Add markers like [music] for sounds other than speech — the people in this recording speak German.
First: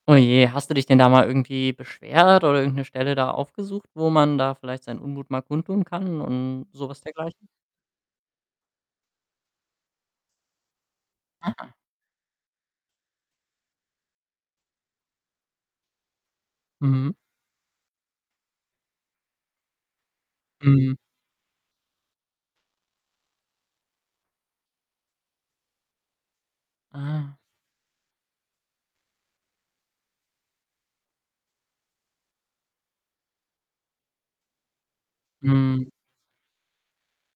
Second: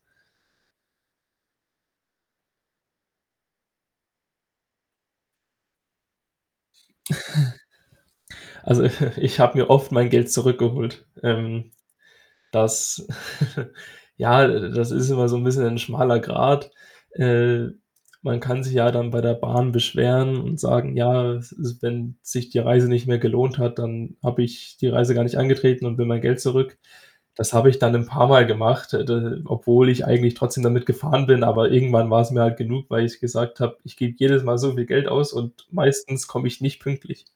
Oh je, hast du dich denn da mal irgendwie beschwert oder irgend 'ne Stelle da aufgesucht, wo man da vielleicht seinen Unmut mal kundtun kann und sowas dergleichen? [chuckles] Also, [chuckles] ich habe mir oft mein Geld zurückgeholt. Ähm, Aha. das [chuckles] ja, äh, das ist immer so 'n bisschen ein schmaler Grad. Mhm. Äh, man kann sich ja dann bei der Bahn beschweren und Mhm. sagen: „Ja, s s wenn sich die Reise nicht mehr gelohnt hat, dann habe ich die Reise gar nicht angetreten und will mein Geld zurück.“ Ah. Das habe ich dann 'n paarmal gemacht, äh, d obwohl ich eigentlich trotzdem damit gefahren bin. Aber irgendwann war's mir halt genug, weil ich gesagt habe: „Ich gebe jedes Mal so viel Geld aus und Mhm. meistens komme ich nicht pünktlich.“